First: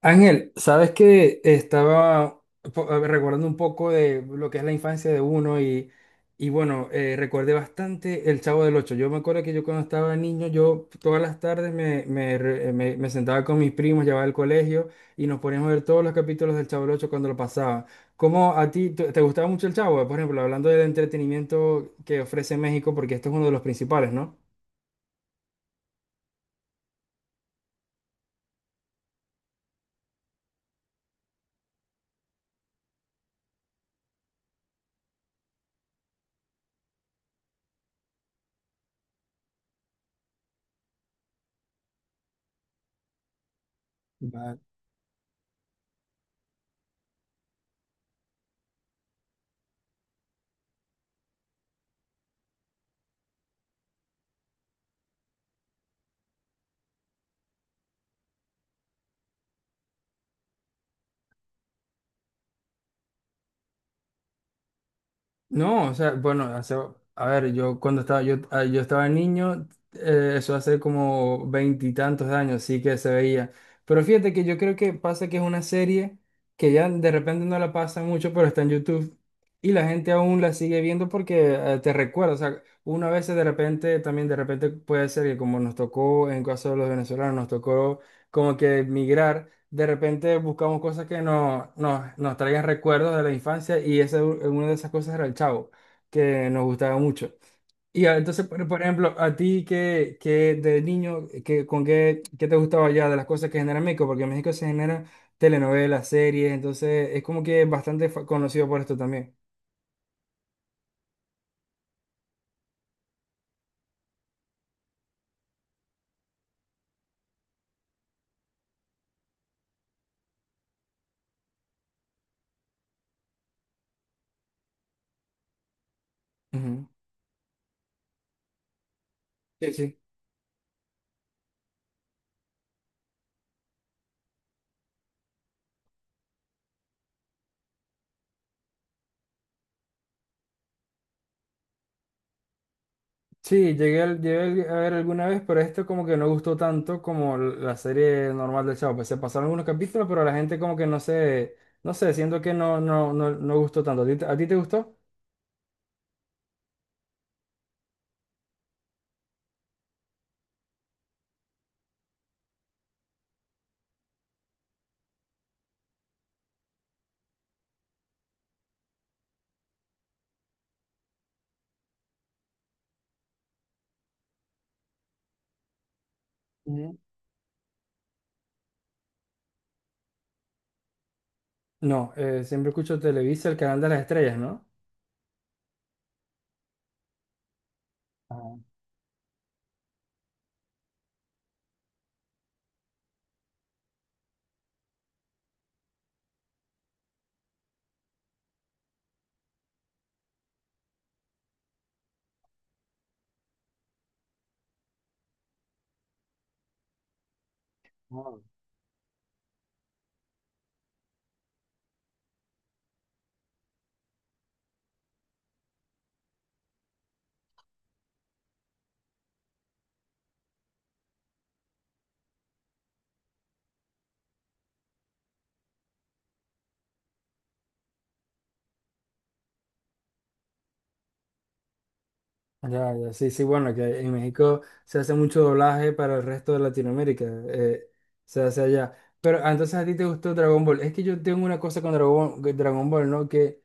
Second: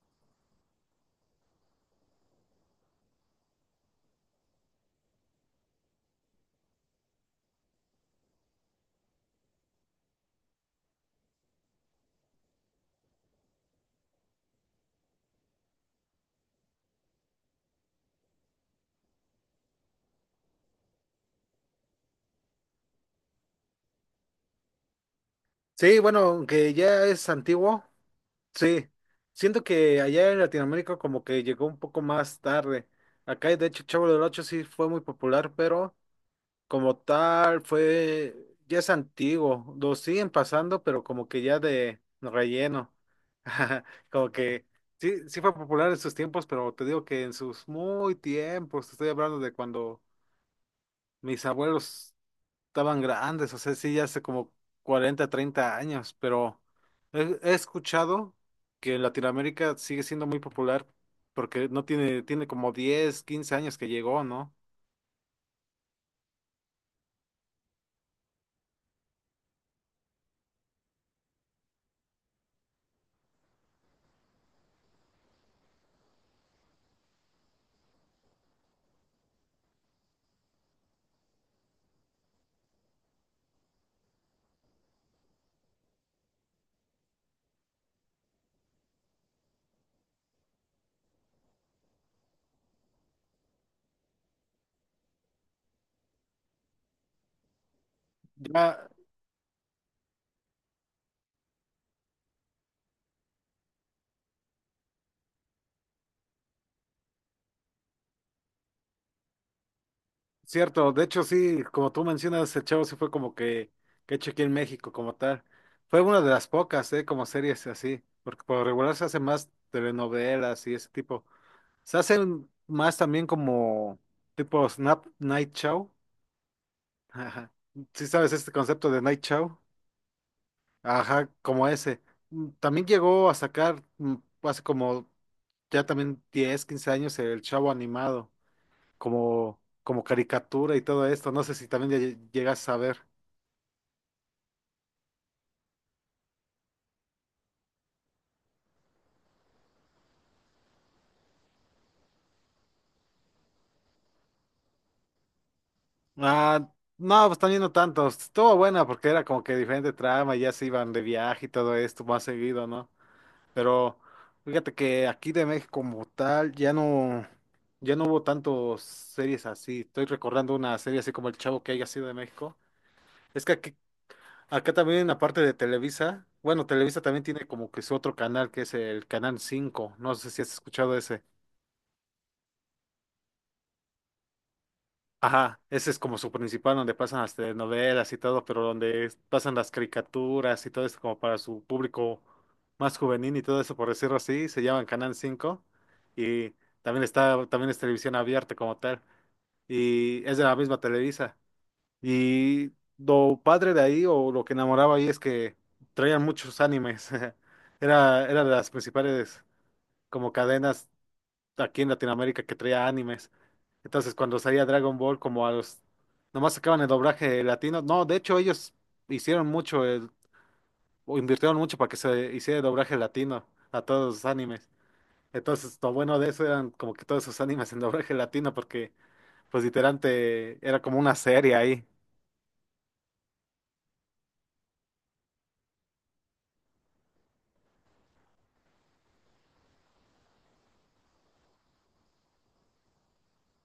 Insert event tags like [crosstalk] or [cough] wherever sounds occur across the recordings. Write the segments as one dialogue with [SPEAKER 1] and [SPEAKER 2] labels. [SPEAKER 1] Ángel, sabes que estaba recordando un poco de lo que es la infancia de uno y bueno, recordé bastante El Chavo del Ocho. Yo me acuerdo que yo cuando estaba niño, yo todas las tardes me sentaba con mis primos, llevaba al colegio y nos poníamos a ver todos los capítulos del Chavo del Ocho cuando lo pasaba. ¿Cómo a ti te gustaba mucho el Chavo? Por ejemplo, hablando del entretenimiento que ofrece México, porque esto es uno de los principales, ¿no?
[SPEAKER 2] Sí, bueno, aunque ya es antiguo, sí. Siento que allá en Latinoamérica como que llegó un poco más tarde. Acá, de hecho, Chavo del Ocho sí fue muy popular, pero como tal fue, ya es antiguo. Lo siguen pasando, pero como que ya de relleno. [laughs] Como que sí, sí fue popular en sus tiempos, pero te digo que en sus muy tiempos, te estoy hablando de cuando mis abuelos estaban grandes, o sea, sí, ya hace como 40 30 años, pero he escuchado que en Latinoamérica sigue siendo muy popular porque no tiene, tiene como 10 15 años que llegó, ¿no?
[SPEAKER 1] No, o sea, bueno, a ver, yo cuando estaba, yo estaba niño, eso hace como veintitantos años, sí que se veía. Pero fíjate que yo creo que pasa que es una serie que ya de repente no la pasa mucho, pero está en YouTube y la gente aún la sigue viendo porque te recuerda, o sea, una vez de repente, también de repente puede ser que como nos tocó, en caso de los venezolanos, nos tocó como que emigrar. De repente buscamos cosas que nos traigan recuerdos de la infancia y esa, una de esas cosas era el Chavo, que nos gustaba mucho. Y entonces, por
[SPEAKER 2] Ya,
[SPEAKER 1] ejemplo, a ti que de niño, que, qué te gustaba ya de las cosas que genera México, porque en México se generan telenovelas, series, entonces es como que bastante conocido por esto también.
[SPEAKER 2] cierto, de hecho sí, como tú mencionas, el Chavo sí fue como que hecho aquí en México como tal. Fue una de las pocas, ¿eh? Como series así, porque por lo regular se hacen más telenovelas y ese tipo. Se hacen más también como tipo Snap Night Show.
[SPEAKER 1] Ujú.
[SPEAKER 2] Ajá. Sí sabes este concepto de Night Show.
[SPEAKER 1] Sí, sí.
[SPEAKER 2] Ajá, como ese. También llegó a sacar hace como ya también 10, 15 años el Chavo animado, como, como caricatura y todo esto. No sé si también ya llegas a ver.
[SPEAKER 1] Sí, llegué a ver alguna vez, pero esto como que no gustó tanto como la serie normal del Chavo. Pues se pasaron algunos capítulos, pero la gente como que no sé, no sé, siento que no gustó tanto. A ti te gustó?
[SPEAKER 2] Ah, no, pues también no tanto. Estuvo buena porque era como que diferente trama, ya se iban de viaje y todo esto más seguido, ¿no? Pero fíjate que aquí de México como tal ya no, ya no hubo tantos series así. Estoy recordando una serie así como El Chavo que haya sido de México. Es que aquí, acá también aparte de Televisa, bueno,
[SPEAKER 1] Ujú.
[SPEAKER 2] Televisa también tiene como que su otro canal que es el Canal cinco. No sé si has escuchado ese.
[SPEAKER 1] No, siempre escucho Televisa, el canal de las estrellas, ¿no?
[SPEAKER 2] Ajá, ese es como su principal donde pasan las telenovelas y todo,
[SPEAKER 1] Ah,
[SPEAKER 2] pero donde pasan las caricaturas y todo eso como para su público más juvenil y todo eso, por decirlo así, se llaman Canal Cinco y también está, también es televisión abierta como tal y es de la misma Televisa. Y lo padre de ahí o lo que enamoraba ahí es que traían muchos animes. [laughs] Era,
[SPEAKER 1] no.
[SPEAKER 2] era de las principales como cadenas aquí en Latinoamérica que traía animes. Entonces, cuando salía Dragon Ball, nomás sacaban el doblaje latino. No, de hecho, ellos hicieron mucho, o invirtieron mucho para que se hiciera el doblaje latino a todos los animes. Entonces, lo bueno de eso eran como que todos sus animes en doblaje latino, porque, pues, literalmente era como una serie ahí.
[SPEAKER 1] Ya, ya, sí, sí, bueno, que en México se hace mucho doblaje para el resto de Latinoamérica, se hace allá. Pero entonces a ti te gustó Dragon Ball. Es que yo tengo una cosa con Dragon Ball, ¿no? Que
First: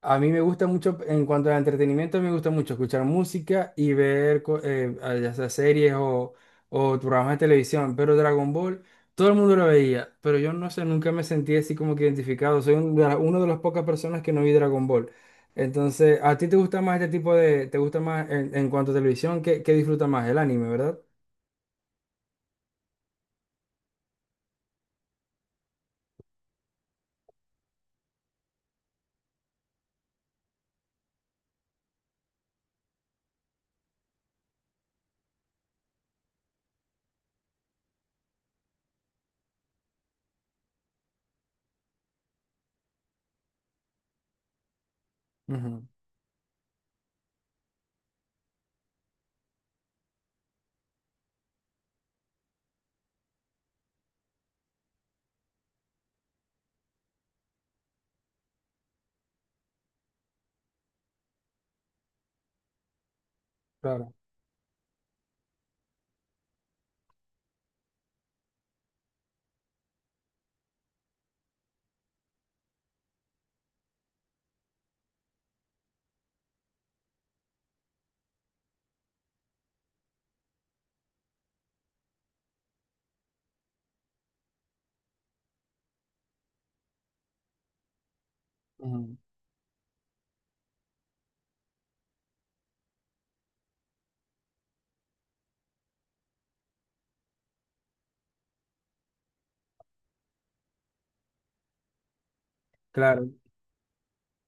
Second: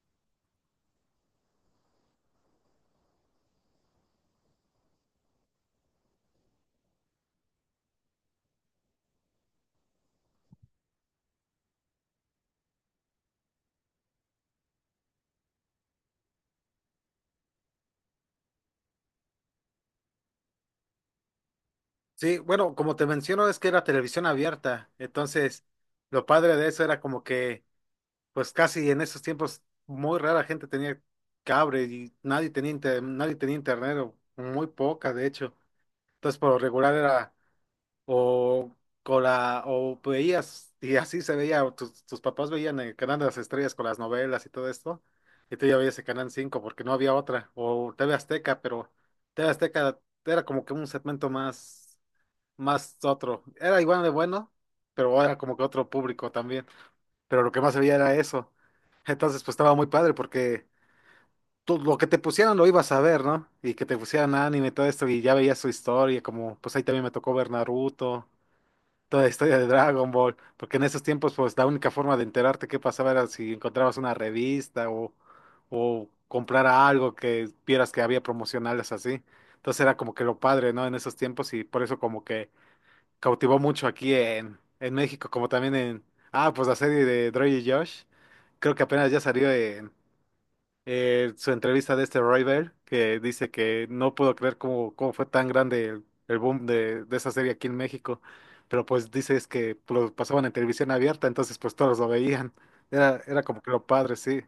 [SPEAKER 1] a mí me gusta mucho, en cuanto al entretenimiento, me gusta mucho escuchar música y ver ya sea series o programas de televisión. Pero Dragon Ball, todo el mundo lo veía, pero yo no sé, nunca me sentí así como que identificado. Soy una de las pocas personas que no vi Dragon Ball. Entonces, ¿a ti te gusta más este tipo de, te gusta más en cuanto a televisión, qué disfrutas más? El anime, ¿verdad?
[SPEAKER 2] Sí, bueno, como te menciono, es que era televisión abierta. Entonces, lo padre de eso era como que pues casi en esos tiempos muy rara gente tenía cable y nadie tenía nadie tenía internet o muy poca de hecho. Entonces por lo regular era o con la o veías y así se veía, o tus papás veían el canal de las estrellas con las novelas y todo esto, y tú ya
[SPEAKER 1] Ujú,
[SPEAKER 2] veías el canal cinco porque no había otra, o TV Azteca, pero TV Azteca era como que un segmento más, más otro, era igual de bueno, pero era como que otro público también, pero lo que más veía era eso. Entonces, pues estaba muy padre porque tú lo que te pusieran lo ibas a ver, ¿no? Y que te
[SPEAKER 1] claro.
[SPEAKER 2] pusieran anime y todo esto y ya veías su historia, como pues ahí también me tocó ver Naruto, toda la historia de Dragon Ball, porque en esos tiempos pues la única forma de enterarte qué pasaba era si encontrabas una revista o comprar algo que vieras que había promocionales así. Entonces era como que lo padre, ¿no? En esos tiempos y por eso como que cautivó mucho aquí en México, como también en, pues la serie de Dre y Josh. Creo que apenas
[SPEAKER 1] Ujú,
[SPEAKER 2] ya salió en su entrevista de este Roy Bell, que dice que no pudo creer cómo fue tan grande el boom de esa serie aquí en México. Pero pues dice es que lo pasaban en televisión abierta, entonces pues todos lo veían. Era,
[SPEAKER 1] claro.
[SPEAKER 2] era como que lo padre, sí.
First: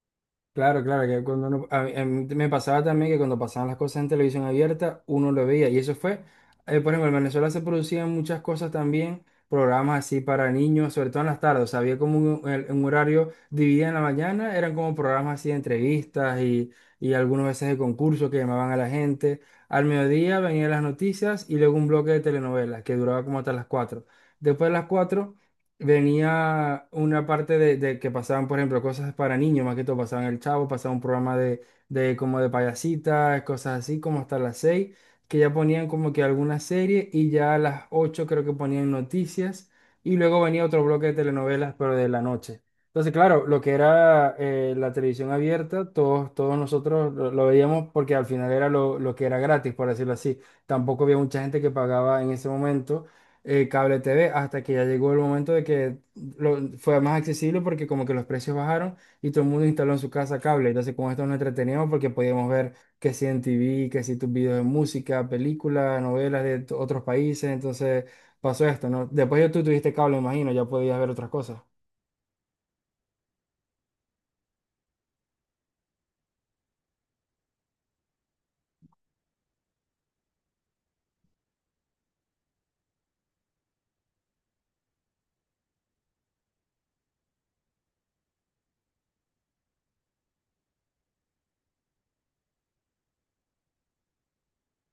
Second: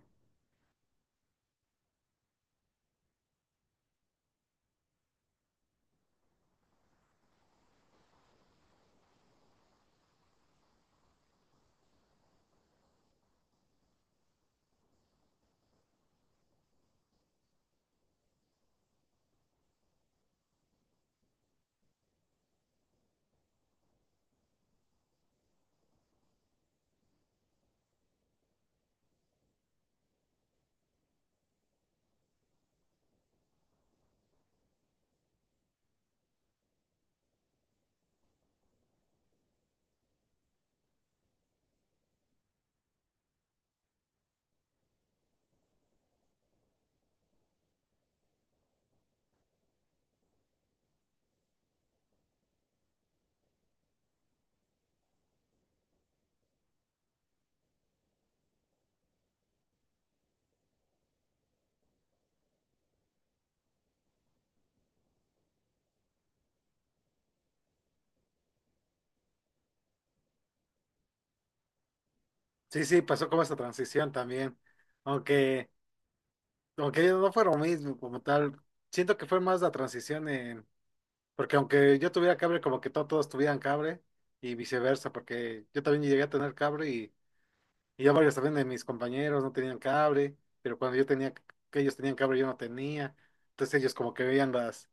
[SPEAKER 1] Claro, que cuando a mí me pasaba también que cuando pasaban las cosas en televisión abierta, uno lo veía. Y eso fue, por ejemplo, en Venezuela se producían muchas cosas también, programas así para niños, sobre todo en las tardes. O sea, había como un horario dividido en la mañana, eran como programas así de entrevistas y algunas veces de concursos que llamaban a la gente. Al mediodía venían las noticias y luego un bloque de telenovelas que duraba como hasta las cuatro. Después de las 4 venía una parte de que pasaban, por ejemplo, cosas para niños, más que todo pasaban El Chavo, pasaba un programa de como de payasitas, cosas así, como hasta las seis, que ya ponían como que alguna serie y ya a las ocho creo que ponían noticias y luego venía otro bloque de telenovelas, pero de la noche. Entonces, claro, lo que era la televisión abierta, todos nosotros lo veíamos porque al final era lo que era gratis, por decirlo así. Tampoco había mucha gente que pagaba en ese momento cable T V hasta que ya llegó el momento de que fue más accesible porque como que los precios bajaron y todo el mundo instaló en su casa cable. Entonces con esto nos entreteníamos porque podíamos ver que si en T V, que si tus videos de música, películas, novelas de otros países. Entonces pasó esto, ¿no? Después ya tú tuviste cable, imagino, ya podías ver otras cosas.
[SPEAKER 2] Sí, sí, pasó como esa transición también. Aunque, aunque no fue lo mismo como tal. Siento que fue más la transición, porque aunque yo tuviera cable, como que todos tuvieran cable y viceversa, porque yo también llegué a tener cable y ya varios también de mis compañeros no tenían cable, pero cuando yo tenía, que ellos tenían cable, yo no tenía. Entonces ellos como que veían las,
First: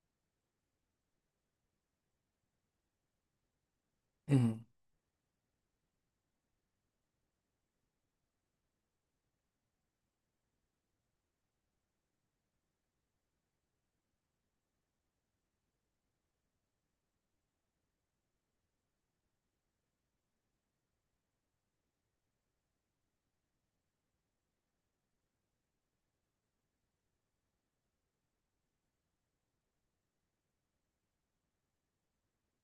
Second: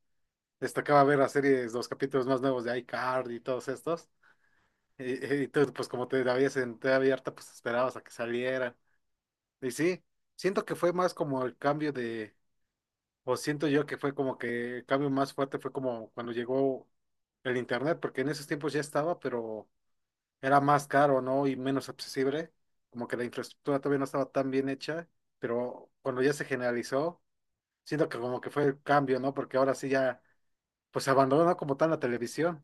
[SPEAKER 2] les tocaba ver las series, los capítulos más nuevos de iCarly y todos estos. Y tú, pues como te la veías en TV abierta, pues esperabas a que salieran. Y sí, siento que fue más como el cambio de, o siento yo que fue como que el cambio más fuerte fue como cuando llegó el internet, porque en esos tiempos ya estaba, pero era más caro, ¿no? Y menos accesible, como que la infraestructura todavía no estaba tan bien hecha, pero cuando ya se generalizó, siento que como que fue el cambio, ¿no? Porque ahora sí ya, pues se abandonó como tal la televisión.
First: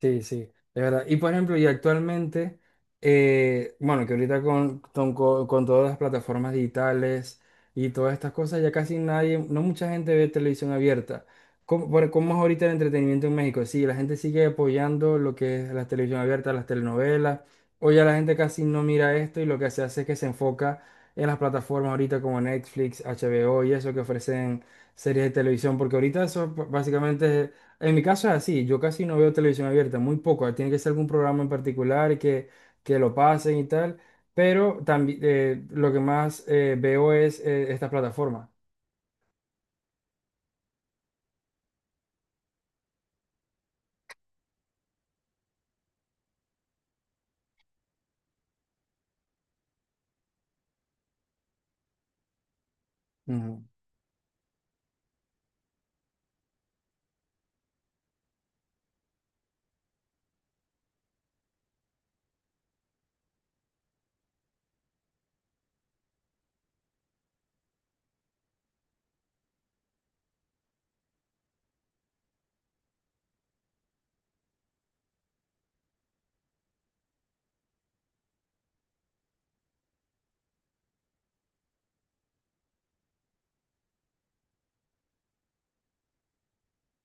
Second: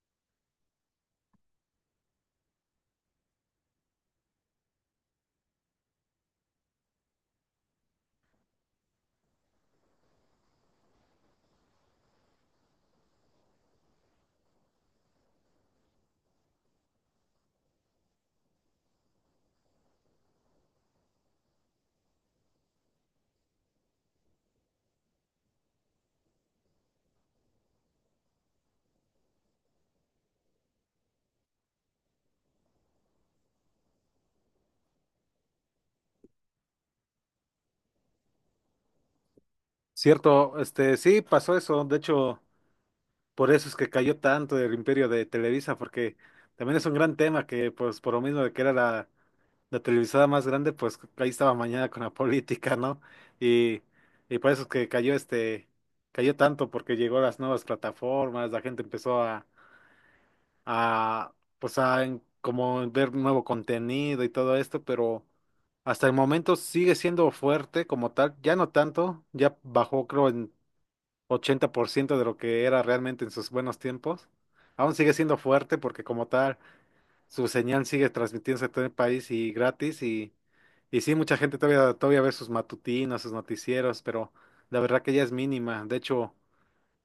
[SPEAKER 1] Sí, sí, de verdad. Y por ejemplo, y actualmente, bueno, que ahorita con todas las plataformas digitales y todas estas cosas, ya casi nadie, no mucha gente ve televisión abierta. ¿Cómo, cómo es ahorita el entretenimiento en México? Sí, la gente sigue apoyando lo que es la televisión abierta, las telenovelas, o ya la gente casi no mira esto y lo que se hace es que se enfoca en las plataformas ahorita como Netflix, HBO y eso que ofrecen series de televisión, porque ahorita eso básicamente es, en mi caso es así, yo casi no veo televisión abierta, muy poco, tiene que ser algún programa en particular que lo pasen y tal, pero también lo que más veo es esta plataforma.
[SPEAKER 2] Cierto, este, sí pasó eso, de hecho, por eso es que cayó tanto el imperio de Televisa, porque también es un gran tema que, pues, por lo mismo de que era la televisada más grande, pues ahí estaba mañana con la [laughs] política, ¿no?
[SPEAKER 1] Ujú,
[SPEAKER 2] Y, y por eso es que cayó este, cayó tanto, porque llegó las nuevas plataformas, la gente empezó a pues a como ver nuevo contenido y todo esto, pero hasta el momento sigue siendo fuerte como tal, ya no tanto, ya bajó creo en 80% de lo que era realmente en sus buenos tiempos. Aún sigue siendo fuerte porque como tal su señal sigue transmitiéndose a todo el país y gratis y sí, mucha gente todavía ve sus matutinos, sus noticieros, pero la verdad que ya es mínima. De hecho,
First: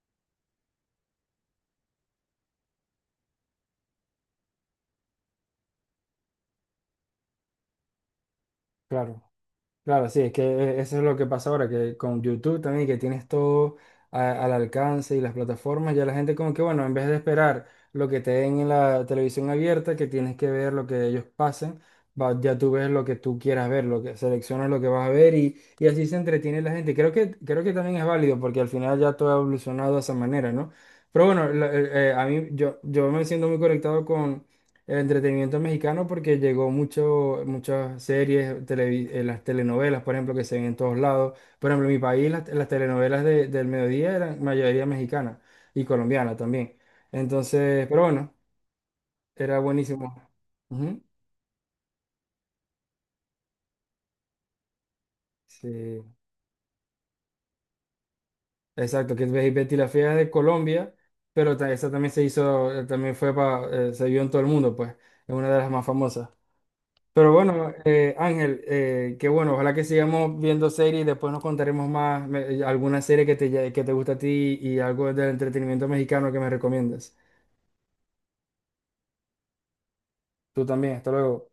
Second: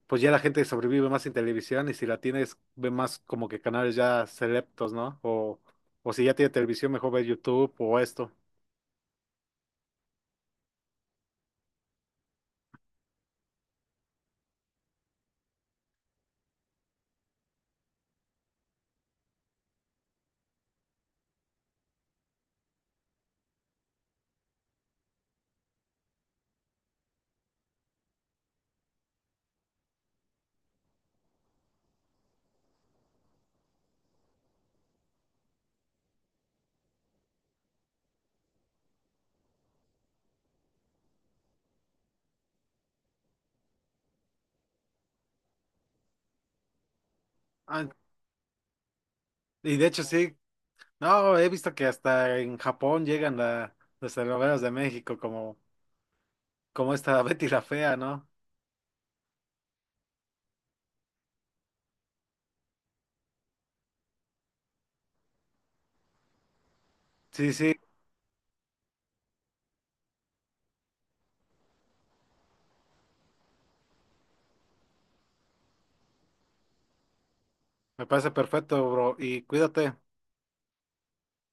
[SPEAKER 2] pues ya la gente sobrevive más en televisión y si la tienes, ve más como que canales ya selectos, ¿no? O si ya tiene televisión, mejor ve YouTube o esto.
[SPEAKER 1] claro. Claro, sí, es que eso es lo que pasa ahora, que con YouTube también, que tienes todo al alcance y las plataformas, ya la gente como que, bueno, en vez de esperar lo que te den en la televisión abierta, que tienes que ver lo que ellos pasen, ya tú ves lo que tú quieras ver, lo que seleccionas lo que vas a ver y así se entretiene la gente. Creo que también es válido porque al final ya todo ha evolucionado de esa manera, ¿no? Pero bueno, a mí yo me siento muy conectado el entretenimiento mexicano porque llegó mucho, muchas series, las telenovelas, por ejemplo, que se ven en todos lados. Por ejemplo, en mi país las telenovelas del mediodía eran mayoría mexicana y colombiana también. Entonces,
[SPEAKER 2] Ah,
[SPEAKER 1] pero bueno, era
[SPEAKER 2] y de hecho
[SPEAKER 1] buenísimo.
[SPEAKER 2] sí,
[SPEAKER 1] Ujú.
[SPEAKER 2] no, he visto que hasta en Japón llegan las telenovelas de México como,
[SPEAKER 1] Sí,
[SPEAKER 2] como esta [laughs] Betty la Fea, ¿no?
[SPEAKER 1] exacto, que ves Betty la Fea es de Colombia, pero esa también se hizo, también fue para, se vio en todo el mundo, pues, es una de las más famosas. Pero
[SPEAKER 2] Sí,
[SPEAKER 1] bueno,
[SPEAKER 2] sí,
[SPEAKER 1] Ángel, que bueno, ojalá que sigamos viendo series y después nos contaremos más alguna serie que te gusta a ti y algo del entretenimiento mexicano que me recomiendas.
[SPEAKER 2] me parece perfecto, bro, y cuídate.
[SPEAKER 1] Tú también, hasta luego.